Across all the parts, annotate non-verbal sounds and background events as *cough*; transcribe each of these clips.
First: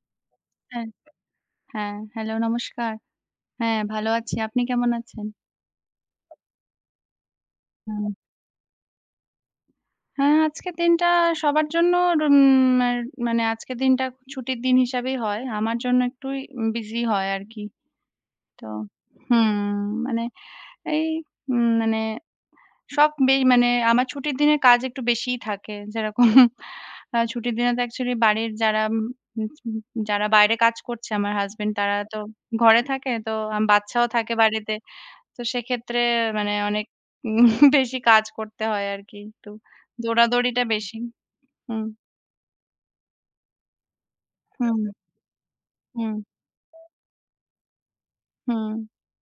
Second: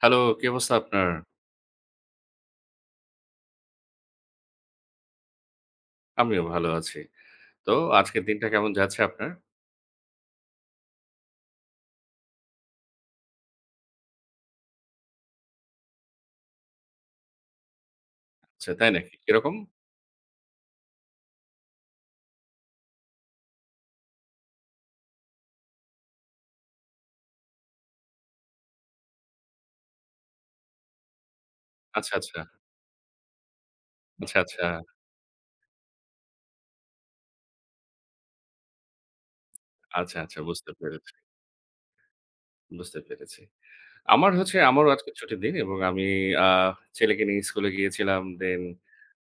Hello, কি অবস্থা হ্যাঁ, আপনার? হ্যাঁ। হ্যালো, নমস্কার। হ্যাঁ, ভালো আছি। আপনি কেমন আছেন? আমিও ভালো আছি। তো হুম। আজকের দিনটা কেমন যাচ্ছে আপনার? হ্যাঁ, আজকের দিনটা সবার জন্য উম ম্যার মানে আজকের দিনটা ছুটির দিন হিসাবেই হয়। আমার জন্য একটুই বিজি হয় আরকি। তো আচ্ছা, তাই নাকি? হুম, কিরকম? মানে এই মানে সব বেই মানে আমার ছুটির দিনে কাজ একটু বেশিই থাকে। যেরকম ছুটির দিনে তো অ্যাকচুয়ালি বাড়ির যারা বাইরে কাজ করছে, আমার হাসব্যান্ড তারা আচ্ছা, তো আচ্ছা। ঘরে থাকে। তো বাচ্চাও থাকে আচ্ছা, আচ্ছা। বাড়িতে। তো সেক্ষেত্রে মানে অনেক উম *laughs* বেশি কাজ করতে হয় আরকি। একটু আচ্ছা, আচ্ছা দৌড়াদৌড়িটা বুঝতে বেশি। পেরেছি, হুম, বুঝতে পেরেছি। আমার হচ্ছে হুম, আমারও আজকে ছুটির দিন এবং আমি হুম, আ ছেলেকে নিয়ে স্কুলে গিয়েছিলাম। দেন হুম,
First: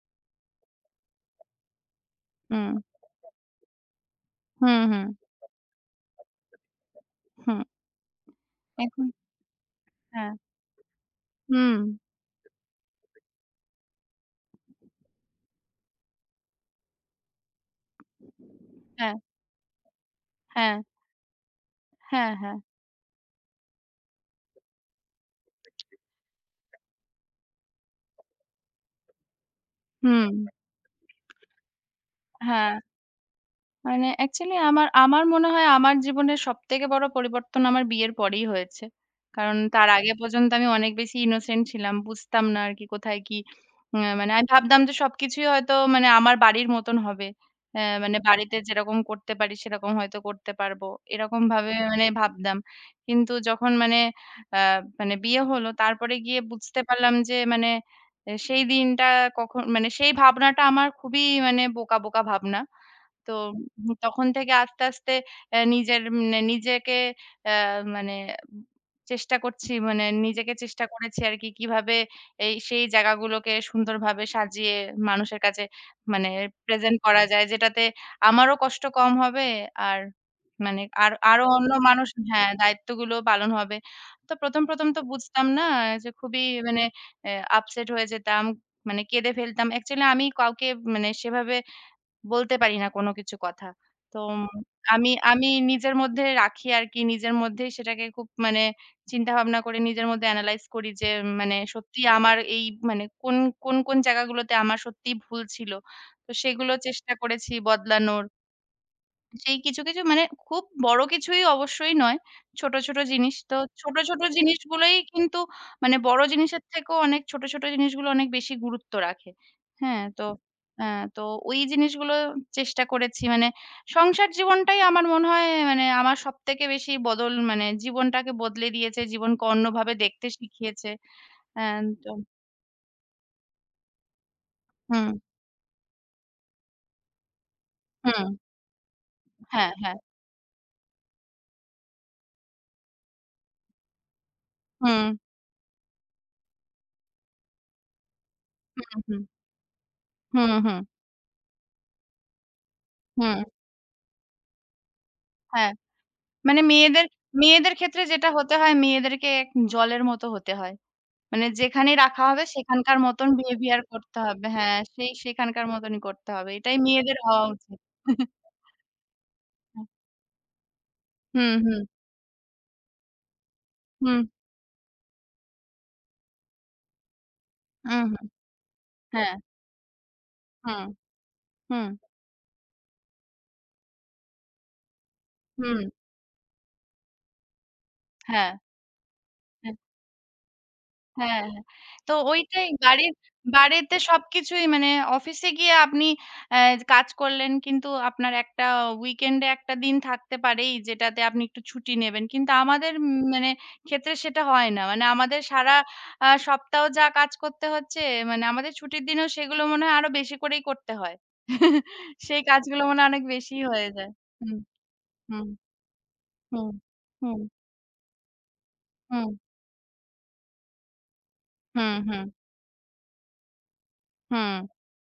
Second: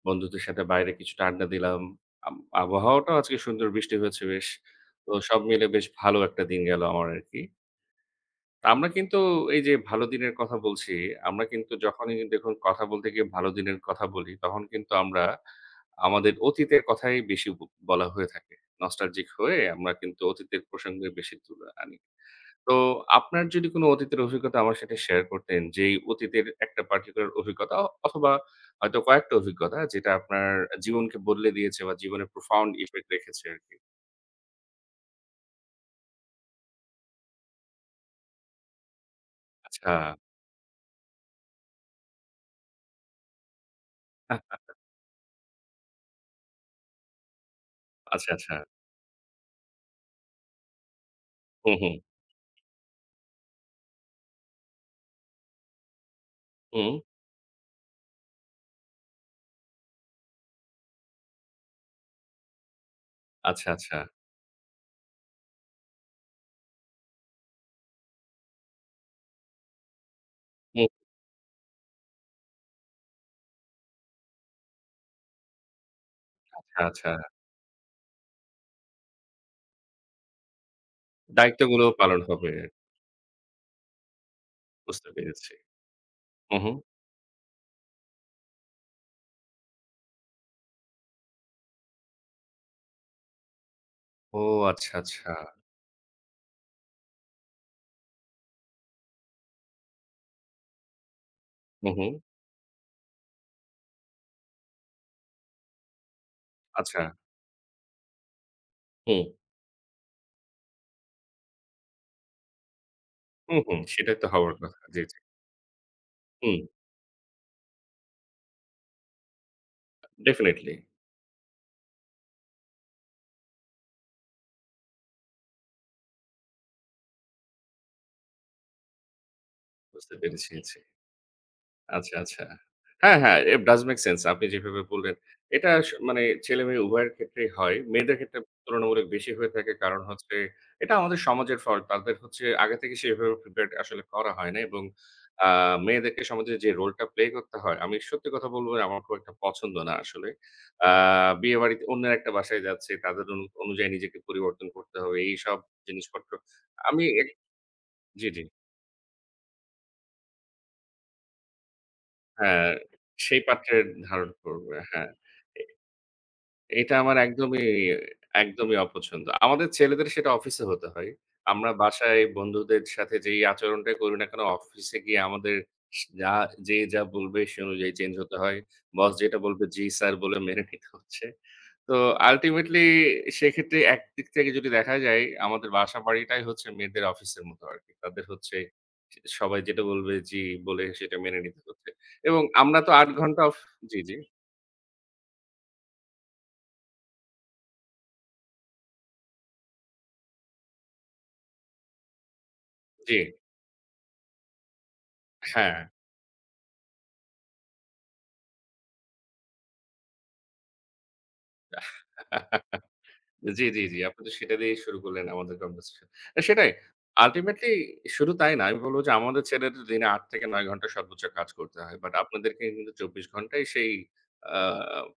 বন্ধুদের সাথে বাইরে কিছুটা আড্ডা দিলাম। আম হুম, আবহাওয়াটাও আজকে সুন্দর বৃষ্টি হয়েছে বেশ। হুম, হুম, তো সব মিলে বেশ ভালো একটা দিন গেল আমার আরকি। হুম। আমরা এখন কিন্তু এই যে ভালো হ্যাঁ, দিনের কথা বলছি, আমরা কিন্তু হুম, যখনই দেখুন কথা বলতে গিয়ে ভালো দিনের কথা বলি, তখন কিন্তু আমরা আমাদের অতীতের কথাই বেশি বলা হয়ে থাকে। হ্যাঁ, নস্টালজিক হয়ে আমরা কিন্তু অতীতের হ্যাঁ, প্রসঙ্গে বেশি তুলে আনি। হ্যাঁ, হ্যাঁ, তো আপনার যদি কোনো অতীতের অভিজ্ঞতা আমার সাথে শেয়ার করতেন, যেই অতীতের একটা পার্টিকুলার অভিজ্ঞতা অথবা হয়তো কয়েকটা অভিজ্ঞতা যেটা হুম, আপনার জীবনকে বদলে দিয়েছে বা জীবনে profound হ্যাঁ। effect রেখেছে আরকি। মানে অ্যাকচুয়ালি আমার মনে হয় আমার জীবনের সবথেকে বড় পরিবর্তন আমার বিয়ের পরেই হয়েছে। কারণ তার আচ্ছা, আগে পর্যন্ত আমি অনেক বেশি ইনোসেন্ট ছিলাম। বুঝতাম না আরকি কোথায় কি। মানে আহ, আমি ভাবতাম যে সবকিছুই হয়তো মানে আমার বাড়ির মতন হবে। মানে আচ্ছা, আচ্ছা। বাড়িতে যেরকম করতে পারি সেরকম হয়তো করতে পারবো। এরকমভাবে হুম, হুম, মানে ভাবতাম। কিন্তু যখন মানে আ মানে বিয়ে হলো তারপরে গিয়ে বুঝতে হুম। পারলাম যে মানে সেই দিনটা কখন মানে সেই ভাবনাটা আমার খুবই মানে বোকা, বোকা ভাবনা। তো আচ্ছা, আচ্ছা। তখন থেকে আস্তে, আস্তে নিজের মানে নিজেকে আ মানে চেষ্টা করছি, মানে নিজেকে চেষ্টা করেছি আরকি কিভাবে এই সেই জায়গাগুলোকে সুন্দরভাবে সাজিয়ে মানুষের কাছে মানে আচ্ছা, প্রেজেন্ট আচ্ছা। করা যায়। যেটাতে আমারও কষ্ট কম হবে আর মানে আর আরো অন্য দায়িত্বগুলোও মানুষ, পালন হ্যাঁ, হবে। দায়িত্বগুলো পালন হবে। তো ১ম তো বুঝতে বুঝতাম পেরেছি। না যে খুবই হু, হু। মানে এ আপসেট হয়ে যেতাম। মানে কেঁদে ফেলতাম। অ্যাকচুয়ালি আমি কাউকে মানে সেভাবে বলতে পারি না কোনো কিছু কথা। তো ও আচ্ছা, আমি আচ্ছা। আমি নিজের মধ্যে রাখি আরকি। নিজের মধ্যেই সেটাকে খুব মানে চিন্তাভাবনা করে নিজের মধ্যে এনালাইজ করি যে মানে হু, হু। সত্যিই আমার এই মানে কোন জায়গাগুলোতে আমার সত্যিই ভুল ছিল। তো সেগুলো আচ্ছা। চেষ্টা করেছি বদলানোর। হুম। সেই কিছু, কিছু মানে খুব বড় কিছুই অবশ্যই নয়। ছোট, ছোট জিনিস। হু, তো হু। ছোট, সেটাই ছোট তো হওয়ার কথা। জিনিসগুলোই জি, জি। কিন্তু মানে বড় হুম। জিনিসের থেকেও অনেক ছোট, ছোট জিনিসগুলো অনেক বেশি গুরুত্ব রাখে। হ্যাঁ, তো ডেফিনিটলি অ্যা তো ওই জিনিসগুলো চেষ্টা করেছি। মানে সংসার জীবনটাই আমার মনে হয় মানে আমার সবথেকে বেশি বদল, মানে জীবনটাকে বদলে দিয়েছে। জীবনকে অন্যভাবে বুঝতে দেখতে পেরেছি। জি। শিখিয়েছে। অ্যা তো আচ্ছা, আচ্ছা। হ্যাঁ, হ্যাঁ, it does make sense আপনি যেভাবে হুম, বললেন। এটা মানে ছেলে-মেয়ে উভয়ের ক্ষেত্রেই হয়। মেয়েদের হুম। ক্ষেত্রে তুলনামূলক বেশি হয়ে হ্যাঁ, থাকে। হ্যাঁ। কারণ হচ্ছে এটা আমাদের সমাজের ফল। তাদের হচ্ছে আগে থেকে সেভাবে প্রিপেয়ারড আসলে করা হয় না এবং হুম, আ মেয়েদেরকে সমাজে যে রোলটা প্লে করতে হয়, আমি সত্যি কথা বলব আমার হুম, খুব হুম। একটা পছন্দ না আসলে। হুম, হুম, আ বিয়েবাড়িতে অন্যের একটা বাসায় যাচ্ছি, তাদের হুম। অনুযায়ী নিজেকে পরিবর্তন করতে হবে। এইসব হ্যাঁ। জিনিসপত্র মানে আমি মেয়েদের এক মেয়েদের ক্ষেত্রে জি, যেটা জি। হতে হয়, মেয়েদেরকে এক জলের মতো হতে হয়। মানে যেখানে রাখা হবে হ্যাঁ, সেখানকার মতন সেই behavior পাত্রের করতে ধারণ হবে। করবে। হ্যাঁ, হ্যাঁ। সেই সেখানকার মতনই করতে হবে। এটাই এটা আমার মেয়েদের হওয়া একদমই, উচিত। *laughs* একদমই অপছন্দ। আমাদের ছেলেদের সেটা অফিসে হতে হয়। হুম, আমরা হুম, বাসায় বন্ধুদের সাথে যেই আচরণটাই করি হুম, না কেন, অফিসে গিয়ে আমাদের স যা যে যা বলবে সে অনুযায়ী হুম, চেঞ্জ হুম, হতে হয়। বস হ্যাঁ, যেটা বলবে, "জি স্যার" বলে মেনে হুম, নিতে হচ্ছে। হুম, তো আল্টিমেটলি সেক্ষেত্রে একদিক থেকে যদি দেখা যায়, আমাদের হুম, বাসা-বাড়িটাই হচ্ছে মেয়েদের অফিসের মতো আরকি। তাদের হ্যাঁ, হচ্ছে সে সবাই হ্যাঁ। যেটা বলবে, "জি" বলে সেটা মেনে হ্যাঁ, নিতে হ্যাঁ। হচ্ছে। তো এবং ওইটাই আমরা তো ৮ ঘন্টা অফ বাড়িতে জি, জি, সবকিছুই মানে অফিসে গিয়ে আপনি অ্যা কাজ করলেন কিন্তু আপনার একটা উইকেন্ডে একটা দিন থাকতে পারেই যেটাতে আপনি একটু ছুটি নেবেন। কিন্তু আমাদের জি। মানে ক্ষেত্রে সেটা হয় না। মানে আমাদের সারা হ্যাঁ। সপ্তাহ যা কাজ করতে হচ্ছে, মানে আমাদের ছুটির দিনেও সেগুলো মনে হয় আরো বেশি করেই করতে হয়। *laughs* সেই কাজগুলো মনে হয় অনেক জি, বেশিই জি, হয়ে জি। যায়। আপনি তো সেটা হুম, দিয়েই শুরু করলেন হুম, আমাদের কনভারসেশন। হুম, সেটাই। হুম, আল্টিমেটলি শুধু তাই না। আমি বলব যে হুম, আমাদের ছেলেদের দিনে ৮ থেকে ৯ ঘন্টা সর্বোচ্চ কাজ করতে হুম, হয়। বাট হুম, আপনাদেরকে কিন্তু ২৪ ঘন্টাই সেই হুম, আ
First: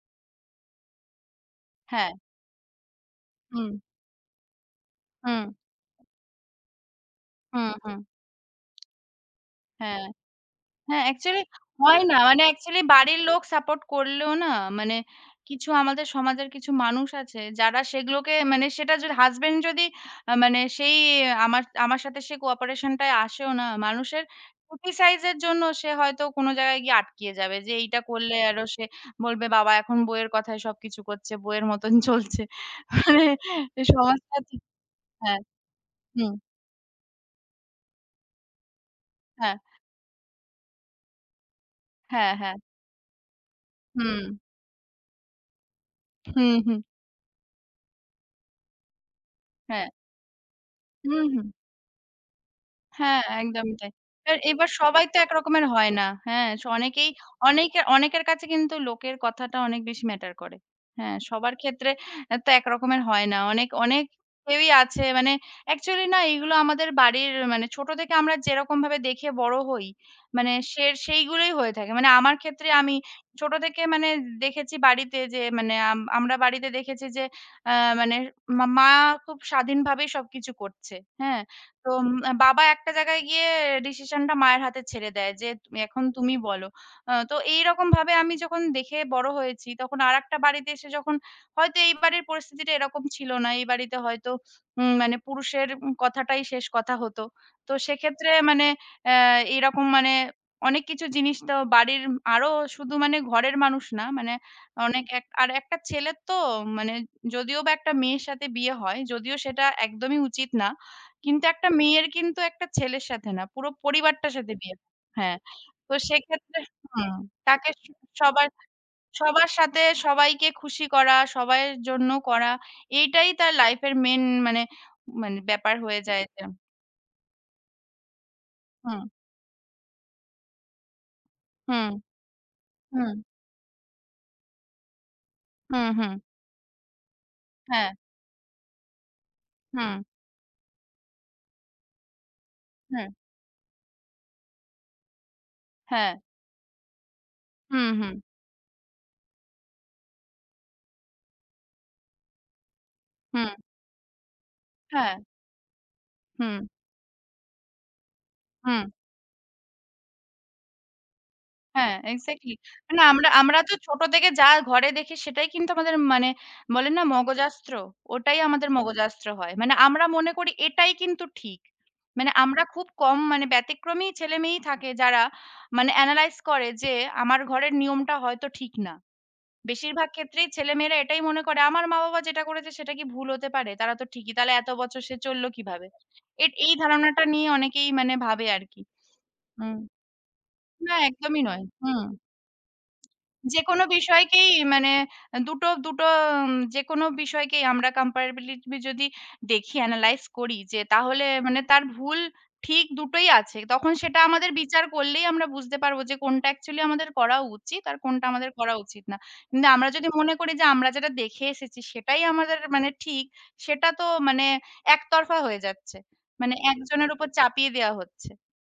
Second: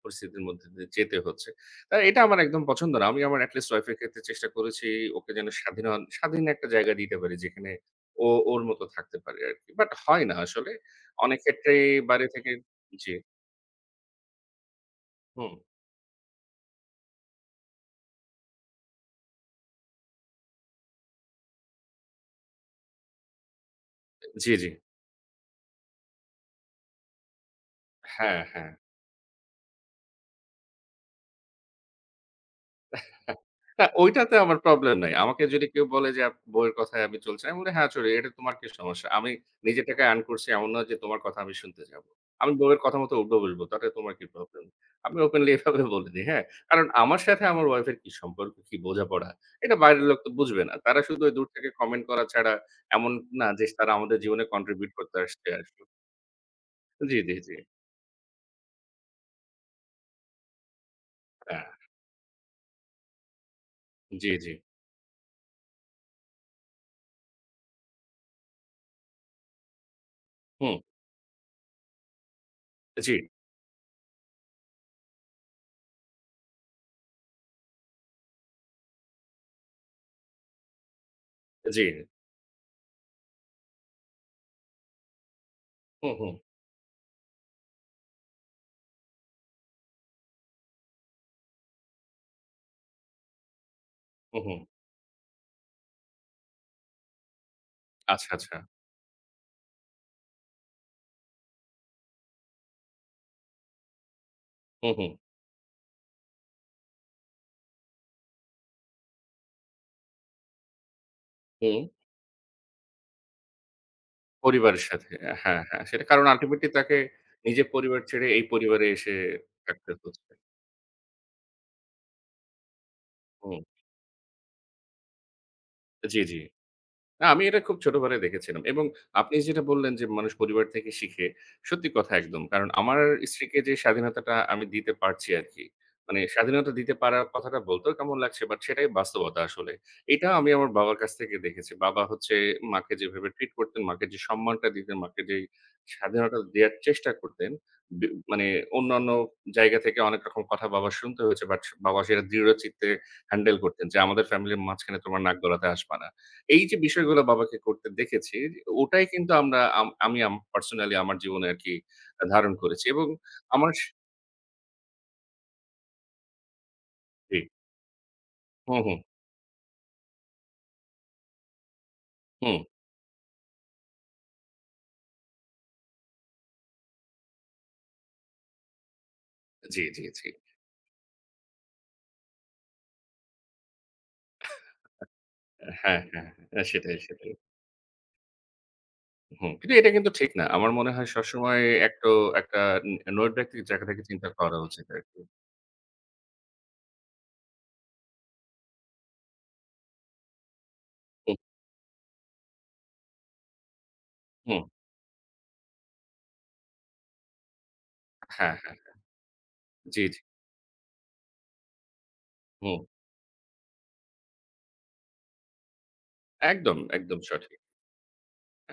পরিস্থিতির মধ্যে দিয়ে যেতে হচ্ছে। তাই হ্যাঁ, এটা আমার একদম পছন্দ না। আমি আমার এটি লিস্ট হুম, ওয়াইফ এর ক্ষেত্রে চেষ্টা করেছি ওকে হুম, যেন স্বাধীন স্বাধীন একটা জায়গা দিতে পারি হুম, যেখানে হুম। ও ওর মতো থাকতে পারে আরকি। বাট হ্যাঁ, হয় না আসলে। হ্যাঁ অনেক অ্যাকচুয়ালি ক্ষেত্রেই হয় না। বাড়ি মানে থেকে অ্যাকচুয়ালি জি। বাড়ির লোক সাপোর্ট করলেও না, মানে হুম। কিছু আমাদের সমাজের কিছু মানুষ আছে যারা সেগুলোকে মানে সেটা যদি হাসব্যান্ড যদি মানে সেই আমার আমার সাথে সেই কোঅপারেশন টায় আসেও না, মানুষের জি, জি। ক্রিটিসাইজ এর জন্য সে হয়তো কোনো জায়গায় গিয়ে আটকিয়ে যাবে যে এইটা করলে হ্যাঁ, আরো হ্যাঁ। সে বলবে, বাবা এখন বউয়ের কথায় সবকিছু করছে, বউয়ের মতন *laughs* চলছে। মানে না, ঐটাতে সমাজটা আমার ঠিক প্রবলেম নাই। হ্যাঁ, আমাকে যদি কেউ বলে যে হুম, আপ বইয়ের কথায় আমি চলছি, আমি বলি, "হ্যাঁ, চলি। এটা তোমার কি সমস্যা? আমি হ্যাঁ, নিজের টাকায় আর্ন করছি। এমন নয় যে তোমার কথা আমি শুনতে যাবো। হ্যাঁ, আমি হ্যাঁ, বউয়ের কথা মতো উঠবো বসবো। তাতে তোমার হুম, কি প্রবলেম?" আমি ওপেনলি এভাবে বলে দিই, হ্যাঁ? হুম, হুম, কারণ আমার সাথে আমার ওয়াইফের কি সম্পর্ক, কি বোঝাপড়া? এটা হ্যাঁ, বাইরের লোক তো বুঝবে না। তারা শুধু হুম, ওই দূর হুম। থেকে কমেন্ট করা ছাড়া এমন হ্যাঁ, না যে একদমই তাই। তারা আমাদের আর জীবনে এবার কন্ট্রিবিউট সবাই করতে তো আসছে একরকমের আসলে। হয় না। হ্যাঁ, অনেকেই, জি, জি, জি। অনেকে অনেকের কাছে কিন্তু লোকের কথাটা অনেক বেশি ম্যাটার করে। হ্যাঁ, সবার হ্যাঁ, ক্ষেত্রে তো একরকমের হয় না। অনেক, অনেক জি, জি। কেউই আছে মানে অ্যাকচুয়ালি না, এগুলো আমাদের বাড়ির মানে ছোট থেকে আমরা যেরকমভাবে দেখে বড় হই, মানে হুম, সেইগুলোই হয়ে থাকে। মানে আমার ক্ষেত্রে আমি জি, ছোট থেকে মানে দেখেছি বাড়িতে যে মানে আমরা বাড়িতে দেখেছি যে আ মানে মা মা খুব স্বাধীনভাবেই সবকিছু করছে। হ্যাঁ? জি। তো উম আ বাবা একটা জায়গায় গিয়ে ডিসিশনটা মায়ের হাতে ছেড়ে দেয় যে, "তুমি এখন হুম, হুম, তুমি বলো।" তো এইরকমভাবে আমি যখন দেখে বড় হয়েছি, তখন আরেকটা বাড়িতে এসে যখন হয়তো এই বাড়ির পরিস্থিতিটা এরকম ছিল না। এই বাড়িতে হয়তো হুম, হুম। মানে পুরুষের কথাটাই শেষ কথা হতো। তো আচ্ছা, সেক্ষেত্রে আচ্ছা। মানে এরকম মানে অনেক কিছু জিনিস তো বাড়ির আরো শুধু মানে ঘরের মানুষ না, মানে হুম, অনেক হুম, এক আর একটা ছেলের তো মানে যদিও বা একটা মেয়ের সাথে বিয়ে হয়, যদিও সেটা একদমই উচিত না। কিন্তু একটা হুম। মেয়ের কিন্তু একটা ছেলের সাথে না, পুরো পরিবারটার সাথে বিয়ে পরিবারের হয়। সাথে। হ্যাঁ। হ্যাঁ, হ্যাঁ। তো সেটা কারণ সেক্ষেত্রে আল্টিমেটলি তাকে হুম, নিজের তাকে পরিবার ছেড়ে এই সবার পরিবারে এসে সবার সাথে থাকতে হচ্ছে। সবাইকে খুশি করা, সবাইয়ের জন্য করা, এইটাই তার হুম। লাইফের মেইন মানে মানে ব্যাপার হয়ে জি, যায় জি। যে না, আমি এটা খুব ছোটবেলায় দেখেছিলাম এবং হুম, আপনি যেটা বললেন যে, মানুষ পরিবার থেকে শিখে, সত্যি হুম, কথা একদম। কারণ আমার হুম, স্ত্রীকে যে স্বাধীনতাটা আমি দিতে পারছি আরকি। হুম, হুম, মানে স্বাধীনতা দিতে পারার কথাটা হ্যাঁ, বলতেও কেমন লাগছে বাট সেটাই বাস্তবতা আসলে। হুম, এটা আমি আমার বাবার কাছ থেকে দেখেছি। বাবা হচ্ছে মাকে হুম, যেভাবে ট্রিট করতেন, মাকে যে সম্মানটা দিতেন, মাকে যেই হ্যাঁ, স্বাধীনতা দেয়ার চেষ্টা করতেন, হুম, বি হুম, মানে অন্যান্য জায়গা থেকে অনেক রকম কথা বাবার শুনতে হয়েছে বাট বাবা সেটা দৃঢ়চিত্তে হুম, হ্যান্ডেল করতেন যে, "আমাদের ফ্যামিলির মাঝখানে হ্যাঁ, তোমার নাক গলাতে আসবা না।" হুম, এই যে বিষয়গুলো বাবাকে করতে দেখেছি, হুম। ওটাই কিন্তু আমরা আম আমি আম পার্সোনালি আমার জীবনে আরকি হ্যাঁ, ধারণ এক্সাক্টলি। করেছি মানে এবং আমরা আমরা আমার তো স ছোট থেকে যা ঘরে দেখি সেটাই কিন্তু আমাদের মানে বলে না জি। মগজাস্ত্র, ওটাই আমাদের হুম, হুম, মগজাস্ত্র হয়। মানে আমরা মনে করি এটাই কিন্তু ঠিক। মানে হুম। আমরা খুব কম মানে ব্যতিক্রমী ছেলেমেয়েই থাকে যারা মানে এনালাইজ করে যে আমার ঘরের নিয়মটা হয়তো ঠিক না। জি, জি, বেশিরভাগ জি। ক্ষেত্রেই ছেলেমেয়েরা এটাই মনে করে আমার মা-বাবা যেটা করেছে সেটা কি ভুল হতে পারে? তারা তো ঠিকই। তাহলে এত বছর সে চলল কিভাবে? হ্যাঁ, হ্যাঁ, হ্যাঁ। এই সেটাই, ধারণাটা সেটাই। নিয়ে অনেকেই মানে ভাবে আরকি। হুম। কিন্তু হুম। এটা কিন্তু ঠিক না। আমার মনে না হয় একদমই সবসময় নয়। হুম। একটো একটা নৈর্ব্যক্তিক জায়গা যেকোনো থেকে চিন্তা বিষয়কেই করা উচিত মানে আরকি। দুটো দুটো যেকোনো বিষয়কেই আমরা comparability যদি দেখি analyze করি যে, তাহলে হুম, মানে তার ভুল ঠিক দুটোই আছে। তখন সেটা আমাদের হুম। বিচার করলেই আমরা বুঝতে পারবো যে কোনটা actually আমাদের করা উচিত আর কোনটা আমাদের হ্যাঁ, করা হ্যাঁ। উচিত না। কিন্তু আমরা জি, যদি জি। মনে করি যে আমরা যেটা দেখে এসেছি সেটাই আমাদের হুম। মানে ঠিক, সেটা তো মানে একতরফা হয়ে যাচ্ছে। মানে একদম, একজনের একদম উপর সঠিক। চাপিয়ে দেওয়া হচ্ছে।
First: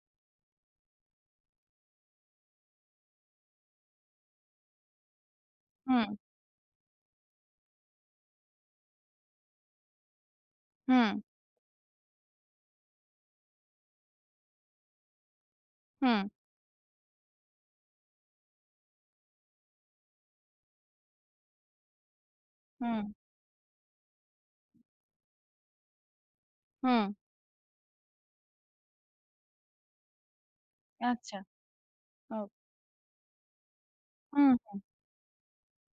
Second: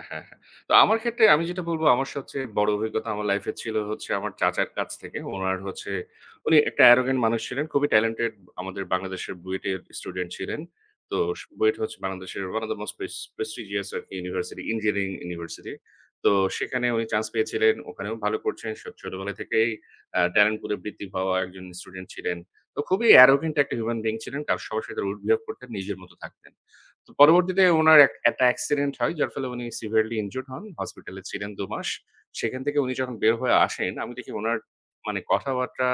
হ্যাঁ, হ্যাঁ। তো আমার ক্ষেত্রে আমি যেটা বলব আমার সবচেয়ে বড় অভিজ্ঞতা আমার লাইফ এ ছিল হচ্ছে আমার চাচার কাছ থেকে। উনার হচ্ছে হুম, উনি একটা arrogant মানুষ ছিলেন। খুবই talented আমাদের বাংলাদেশের বুয়েটের স্টুডেন্ট ছিলেন। হুম, তো বুয়েট হচ্ছে বাংলাদেশের one of the most prestigious আরকি ইউনিভার্সিটি, ইঞ্জিনিয়ারিং ইউনিভার্সিটি। হুম, তো সেখানে উনি চান্স পেয়েছিলেন। ওখানেও ভালো করছেন। ছোটবেলা থেকেই ট্যালেন্ট পুলে বৃত্তি পাওয়া একজন স্টুডেন্ট ছিলেন। তো হুম, খুবই arrogant একটা হিউম্যান বিইং ছিলেন। কারণ সবার সাথে উদ্বিহেভ করতেন, নিজের মতো থাকতেন। হুম, তো পরবর্তীতে উনার একটা অ্যাক্সিডেন্ট হয় যার ফলে উনি সিভিয়ারলি ইনজুরড হন। হসপিটালে আচ্ছা। ছিলেন ২ মাস। ও সেখান থেকে উনি যখন বের হয়ে আসেন, আমি দেখি উনার হুম, মানে কথাবার্তা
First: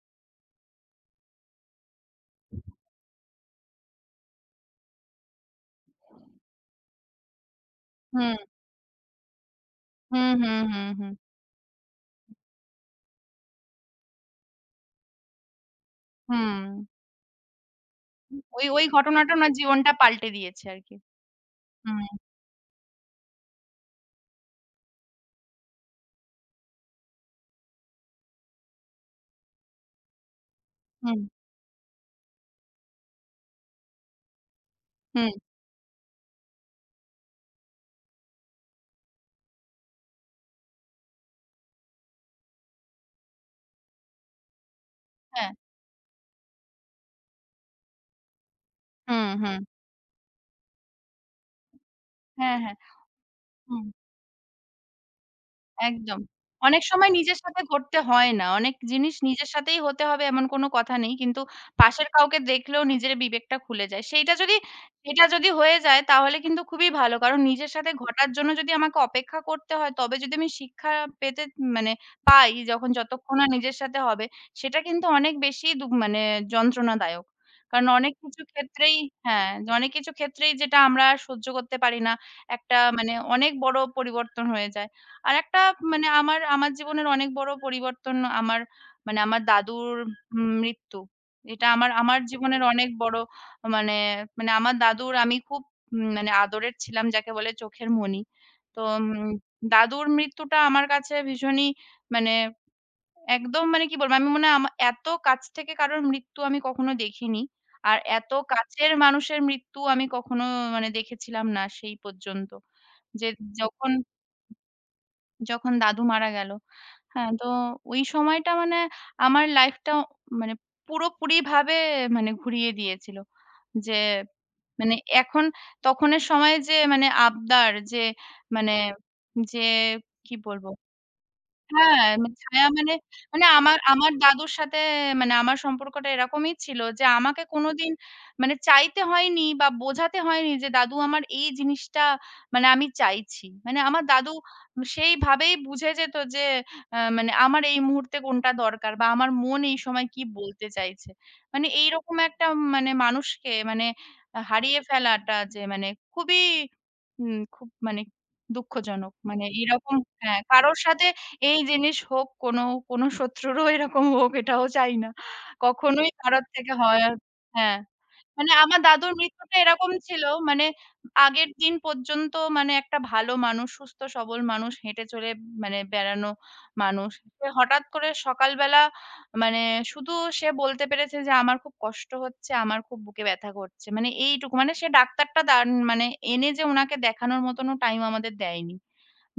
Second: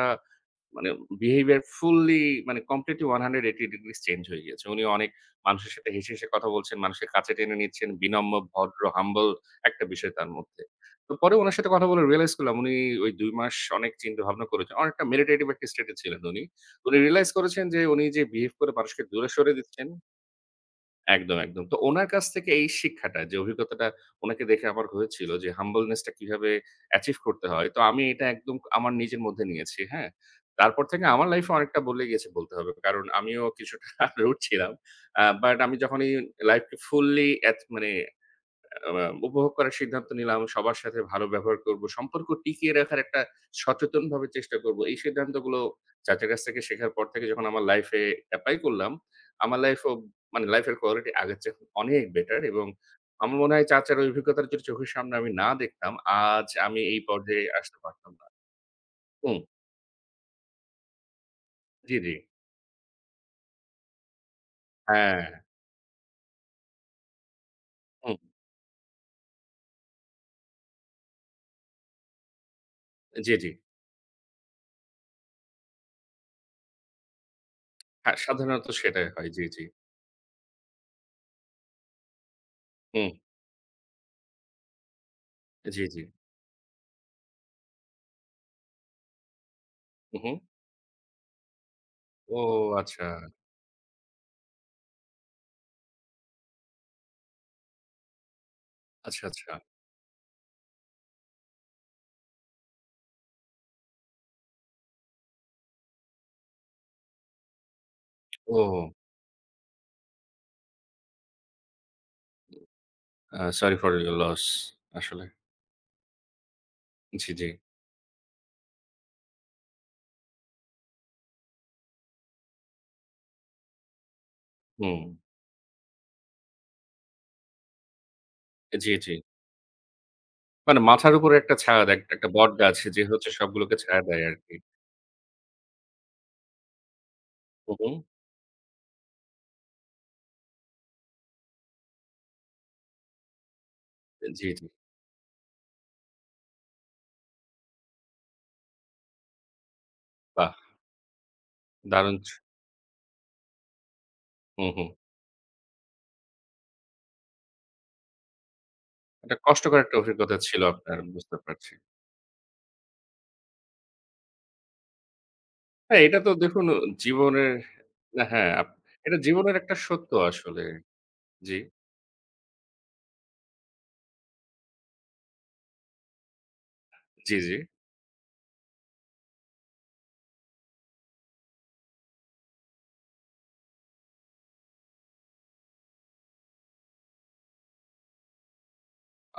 মানে বিহেভিয়ার ফুললি মানে কমপ্লিটলি ১৮০ ডিগ্রিস চেঞ্জ হয়ে গিয়েছে। উনি অনেক মানুষের সাথে হেসে, হেসে কথা বলছেন, মানুষের কাছে টেনে নিচ্ছেন, বিনম্র, হুম। ভদ্র, হাম্বল একটা বিষয় তার হুম, হুম, মধ্যে। হুম, তো হুম, পরে উনার সাথে কথা বলে রিয়ালাইজ করলাম উনি ওই ২ মাস অনেক চিন্তাভাবনা করেছেন। অনেকটা মেডিটেটিভ একটা স্টেট এ ছিলেন উনি। হুম। উনি রিয়ালাইজ করেছেন যে উনি যে বিহেভ ওই করে ওই মানুষকে দূরে ঘটনাটা ওনার সরে দিচ্ছেন জীবনটা পাল্টে দিয়েছে আরকি। একদম, একদম। তো হুম, উনার কাছ থেকে এই শিক্ষাটা যে অভিজ্ঞতাটা উনাকে দেখে আমার হয়েছিল যে humbleness টা কিভাবে achieve করতে হয়। তো আমি এটা একদম আমার নিজের মধ্যে নিয়েছি, হ্যাঁ? তারপর থেকে হুম, আমার লাইফ এ অনেকটা বদলে গেছে বলতে হবে। কারণ আমিও কিছুটা *laughs* রুট ছিলাম। হুম, বাট আমি যখনই লাইফকে ফুললি এত মানে আ উপভোগ করার সিদ্ধান্ত নিলাম। সবার সাথে ভালো ব্যবহার করব। সম্পর্ক টিকিয়ে রাখার একটা সচেতনভাবে চেষ্টা করব। এই হ্যাঁ, সিদ্ধান্তগুলো চাচার কাছ থেকে শেখার পর থেকে যখন আমার লাইফ এ এপ্লাই করলাম, হুম, আমার হুম, লাইফেও মানে লাইফের কোয়ালিটি আগের চেয়ে এখন অনেক বেটার হ্যাঁ, এবং আমার মনে হয় চাচার হ্যাঁ। ওই অভিজ্ঞতাটা যদি চোখের সামনে আমি না দেখতাম, একদম। আজ আমি অনেক এই সময় নিজের পর্যায়ে সাথে আসতে ঘটতে পারতাম না। হয় না। অনেক জিনিস হুম, নিজের সাথেই হতে হবে এমন কোনো কথা নেই। কিন্তু জি, পাশের জি। কাউকে দেখলেও নিজের বিবেকটা খুলে যায়। হ্যাঁ, সেইটা যদি হয়ে যায় তাহলে কিন্তু খুবই ভালো। কারণ নিজের সাথে হুম, ঘটার জন্য যদি আমাকে অপেক্ষা করতে হয় তবে যদি আমি শিক্ষা পেতে মানে পাই যখন, জি, যতক্ষণ না জি। নিজের সাথে হবে, সেটা কিন্তু অনেক বেশি মানে যন্ত্রণাদায়ক। কারণ অনেক হ্যাঁ, কিছু সাধারণত ক্ষেত্রেই সেটাই হয়। জি, হ্যাঁ, জি। অনেক কিছু ক্ষেত্রেই যেটা আমরা আর সহ্য করতে পারি না। একটা হুম, মানে অনেক বড় পরিবর্তন হয়ে যায়। আরেকটা জি, জি। মানে আমার আমার জীবনের অনেক বড় পরিবর্তন আমার মানে আমার দাদুর হু, হু। মৃত্যু। এটা আমার আমার ও জীবনের অনেক আচ্ছা। বড় মানে মানে আমার দাদুর, আমি খুব মানে আদরের ছিলাম যাকে বলে চোখের মণি। তো আচ্ছা, আচ্ছা। দাদুর মৃত্যুটা আমার কাছে ভীষণই মানে একদম মানে কি বলবো? আমি মনে হয় এত কাছ থেকে কারোর মৃত্যু আমি কখনো দেখিনি। আর এত ও। কাছের মানুষের মৃত্যু আমি কখনো মানে দেখেছিলাম না সেই পর্যন্ত। যে সরি যখন ফর ইওর লস আসলে। যখন দাদু মারা গেল। জি, হ্যাঁ, জি। তো ওই সময়টা মানে আমার লাইফটা মানে পুরোপুরিভাবে মানে ঘুরিয়ে দিয়েছিল। যে মানে হুম। এখন তখনের সময়ে যে মানে আবদার যে মানে জি, জি। যে কি বলব? মানে মাথার উপরে একটা ছাদ, এক হ্যাঁ, একটা ছায়া বটগাছ মানে, যে হচ্ছে সবগুলোকে আমার ছায়া আমার দেয় দাদুর আরকি। সাথে মানে আমার সম্পর্কটা এরকমই ছিল যে আমাকে হু, হু। কোনোদিন মানে চাইতে হয়নি বা বোঝাতে হয়নি যে দাদু আমার এই জিনিসটা মানে আমি চাইছি। মানে আমার দাদু জি, জি। সেইভাবেই বুঝে যেত যে মানে আমার এই মুহূর্তে কোনটা দরকার বা আমার মন এই সময় কি বাহ! বলতে চাইছে। মানে দারুণ এইরকম ছ একটা মানে মানুষকে মানে হুম, হারিয়ে হুম। ফেলাটা যে মানে খুবই খুব মানে দুঃখজনক। একটা মানে কষ্টকর এরকম একটা অভিজ্ঞতা হ্যাঁ, ছিল কারোর আপনার সাথে বুঝতে এই পারছি। জিনিস হোক, কোনো, কোনো শত্রুরও এরকম হোক এটাও চাই না। হ্যাঁ, কখনোই এটা তো কারোর দেখুন থেকে হয় জীবনের হ্যাঁ, হ্যাঁ, মানে আমার দাদুর এটা জীবনের মৃত্যুটা একটা এরকম সত্য ছিল আসলে। মানে আগের জি, দিন পর্যন্ত মানে একটা ভালো মানুষ, সুস্থ সবল মানুষ, হেঁটে চলে মানে বেড়ানো মানুষ। জি, সে জি। হঠাৎ করে সকালবেলা মানে শুধু সে বলতে পেরেছে যে, "আমার খুব কষ্ট হচ্ছে, আমার খুব বুকে ব্যথা করছে।" মানে এইটুকু। মানে সে ডাক্তারটা মানে এনে যে উনাকে দেখানোর মতনও টাইম আমাদের দেয়নি।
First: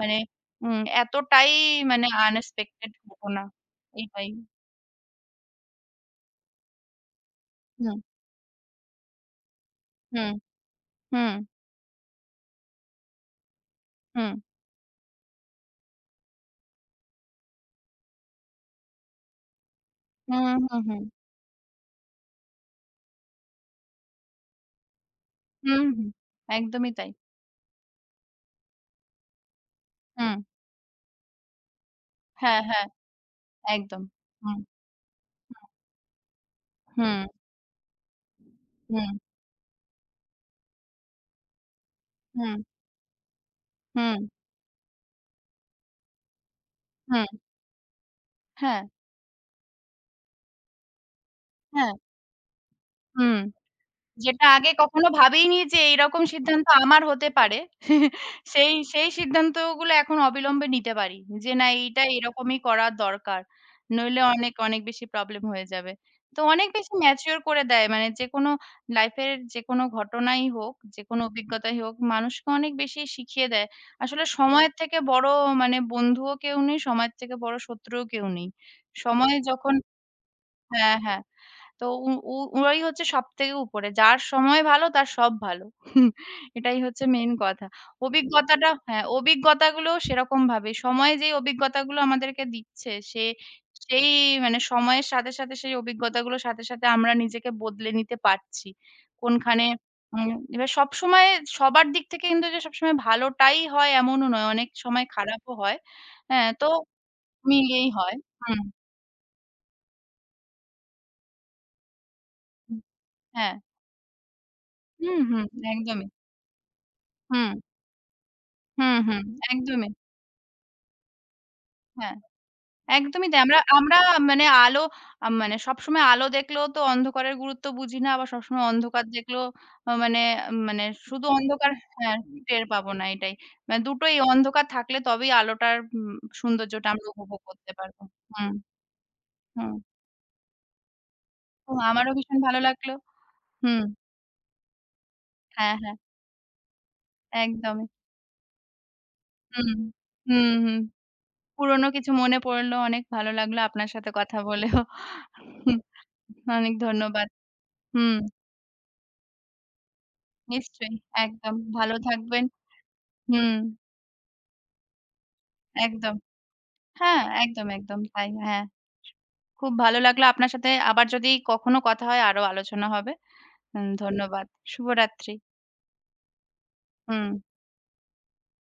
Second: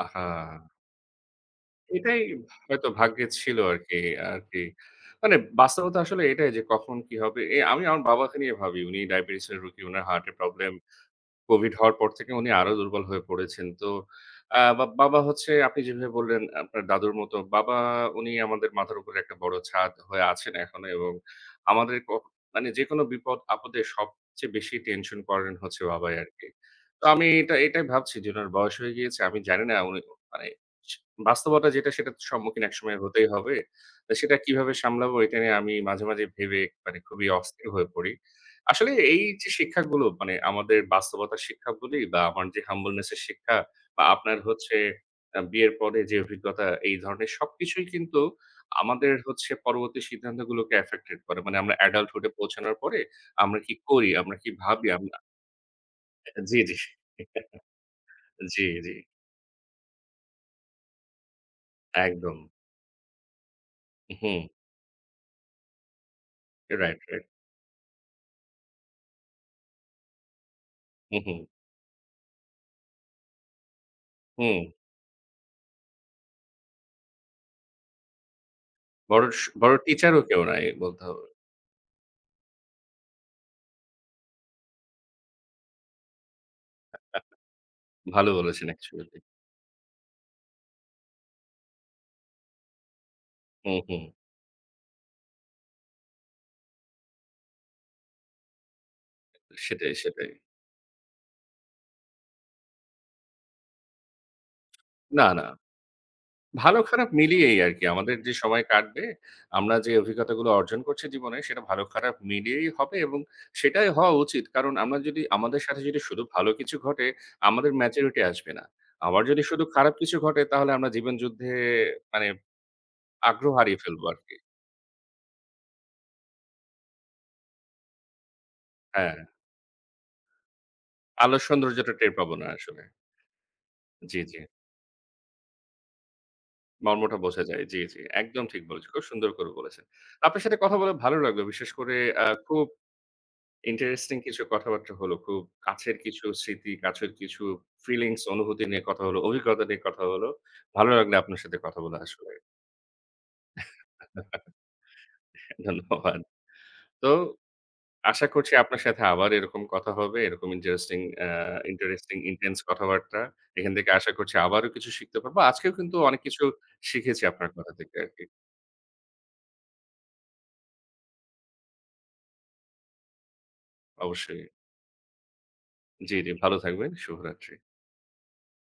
মানে আহা! এতটাই মানে এটাই হয়তো আনএক্সপেক্টেড ভাগ্যে ঘটনা। ছিল আরকি, এইটাই। আরকি। মানে বাস্তবতা আসলে এটাই যে কখন কি হবে। আমি হুম, আমার বাবাকে নিয়ে ভাবি। উনি ডায়াবেটিসের রোগী, উনার হার্ট হুম, এর প্রবলেম। হুম, কোভিড হওয়ার পর থেকে উনি আরো দুর্বল হয়ে পড়েছেন। তো হুম, আ বা বাবা হচ্ছে আপনি যেভাবে বললেন আপনার দাদুর মতো, বাবা উনি আমাদের মাথার উপরে একটা বড় ছাদ হয়ে হুম, আছেন হুম, এখনো হুম, এবং আমাদের ক মানে যেকোনো বিপদ আপদে সবচেয়ে বেশি টেনশন করেন হচ্ছে হুম, হুম। বাবাই আরকি। একদমই তো তাই। আমি এটাই ভাবছি যে উনার বয়স হয়ে গিয়েছে। আমি জানি না উনি হুম। মানে সে বাস্তবতা যেটা সেটার হ্যাঁ, সম্মুখীন হ্যাঁ, একসময় হতেই হবে। একদম। তো সেটা হুম, কিভাবে সামলাবো এটা নিয়ে আমি মাঝে, মাঝে ভেবে মানে হুম, খুবই অস্থির হয়ে পড়ি। আসলে হুম, এই যে শিক্ষাগুলো মানে আমাদের বাস্তবতার শিক্ষা বলি বা আমার হুম, যে humbleness এর শিক্ষা বা হুম, আপনার হচ্ছে বিয়ের পরে যে অভিজ্ঞতা এই হুম, ধরনের সবকিছুই কিন্তু হ্যাঁ, আমাদের হচ্ছে পরবর্তী সিদ্ধান্তগুলোকে affected করে। মানে আমরা হ্যাঁ, adulthood এ পৌঁছানোর পরে হুম। আমরা কি করি, আমরা যেটা কি আগে ভাবি কখনো আমরা ভাবিনি যে এইরকম *laughs* জি, সিদ্ধান্ত জি। আমার হতে পারে। *laughs* জি, সেই জি। সেই সিদ্ধান্তগুলো এখন অবিলম্বে নিতে পারি। যে না, এইটা একদম। এরকমই করা দরকার। নইলে হুম। অনেক, অনেক বেশি প্রবলেম হয়ে যাবে। তো অনেক বেশি রাইট, রাইট। ম্যাচিউর করে দেয়। মানে যেকোনো লাইফের যেকোনো ঘটনাই হোক, হু, যেকোনো হু, অভিজ্ঞতাই হোক, মানুষকে অনেক বেশি শিখিয়ে দেয়। আসলে হুম। সময়ের থেকে বড় মানে বন্ধুও কেউ নেই, সময়ের থেকে বড় শত্রুও কেউ নেই। সময় যখন বড় টিচারও কেউ নাই হ্যাঁ, বলতে হ্যাঁ। হবে। তো উ উ ওরাই হচ্ছে সবথেকে উপরে। যার সময় ভালো তার সব ভালো। *laughs* এটাই হচ্ছে মেইন কথা। ভালো বলেছেন অভিজ্ঞতাটা হ্যাঁ, অ্যাকচুয়ালি। অভিজ্ঞতাগুলো সেরকমভাবে, সময় যেই অভিজ্ঞতাগুলো আমাদেরকে দিচ্ছে হুম, হুম। সেই মানে সময়ের সাথে, সাথে সেই অভিজ্ঞতাগুলোর সাথে, সাথে আমরা নিজেকে বদলে নিতে পারছি। কোনখানে সেটাই, সেটাই। উম এবার সবসময় সবার দিক থেকে কিন্তু যে সবসময় ভালোটাই হয় এমনও নয়। অনেক সময় না, না। খারাপও হয়। হ্যাঁ, তো ভালো খারাপ মিলিয়েই আরকি মিলিয়েই হয়। আমাদের যে হুম, সময় কাটবে, আমরা যে অভিজ্ঞতাগুলো অর্জন করছি জীবনে সেটা ভালো খারাপ মিলিয়েই হুম। হবে এবং হ্যাঁ। সেটাই হওয়া উচিত। কারণ আমরা হুম, যদি হুম। আমাদের সাথে যদি একদমই। শুধু ভালো কিছু ঘটে, হুম। আমাদের ম্যাচুরিটি আসবে না। হুম, আবার হুম। যদি শুধু একদমই। খারাপ কিছু ঘটে তাহলে আমরা জীবন যুদ্ধে হ্যাঁ, মানে একদমই তাই। আগ্রহ আমরা হারিয়ে আমরা ফেলবো আরকি। মানে মানে সবসময় আলো দেখলেও তো অন্ধকারের গুরুত্ব বুঝি না। আবার সবসময় অন্ধকার হ্যাঁ, দেখলেও মানে মানে শুধু আলোর অন্ধকার সৌন্দর্যটা টের হ্যাঁ, পাবো না টের আসলে। পাবো না এটাই। মানে দুটোই জি, জি। অন্ধকার থাকলে তবেই আলোটার সৌন্দর্যটা আমরা মর্মটা উপভোগ বোঝা যায়। করতে জি, জি। পারবো। একদম হুম, ঠিক বলেছেন। খুব সুন্দর করে হুম। বলেছেন। আপনার সাথে কথা বলে ভালো লাগলো। বিশেষ তো করে আমারও ভীষণ ভালো খুব লাগলো। হুম। ইন্টারেস্টিং কিছু কথাবার্তা হলো। খুব হ্যাঁ, কাছের হ্যাঁ। কিছু স্মৃতি, কাছের কিছু একদমই। ফিলিংস, অনুভূতি নিয়ে কথা হলো, অভিজ্ঞতা হুম, নিয়ে কথা হলো। হুম, হুম। ভালো লাগলো আপনার সাথে কথা পুরনো বলে কিছু আসলে। মনে পড়লো। অনেক ভালো লাগলো আপনার সাথে কথা *laughs* বলেও। হুম, ধন্যবাদ। অনেক তো ধন্যবাদ। হুম। আশা করছি আপনার সাথে আবার এরকম কথা হবে। এরকম নিশ্চয়ই, ইন্টারেস্টিং আ একদম। ভালো ইন্টারেস্টিং থাকবেন। ইনটেন্স কথাবার্তা। হুম, এখান থেকে আশা করছি আবারও কিছু শিখতে পারবো। আজকেও কিন্তু একদম। অনেক কিছু হ্যাঁ, শিখেছি আপনার একদম, কথা থেকে একদম আরকি। তাই। হ্যাঁ। খুব ভালো লাগলো আপনার সাথে। আবার যদি কখনো কথা হয় আরো আলোচনা হবে। হুম, অবশ্যই। ধন্যবাদ। শুভরাত্রি। জি, জি। ভালো থাকবেন। হুম। শুভরাত্রি।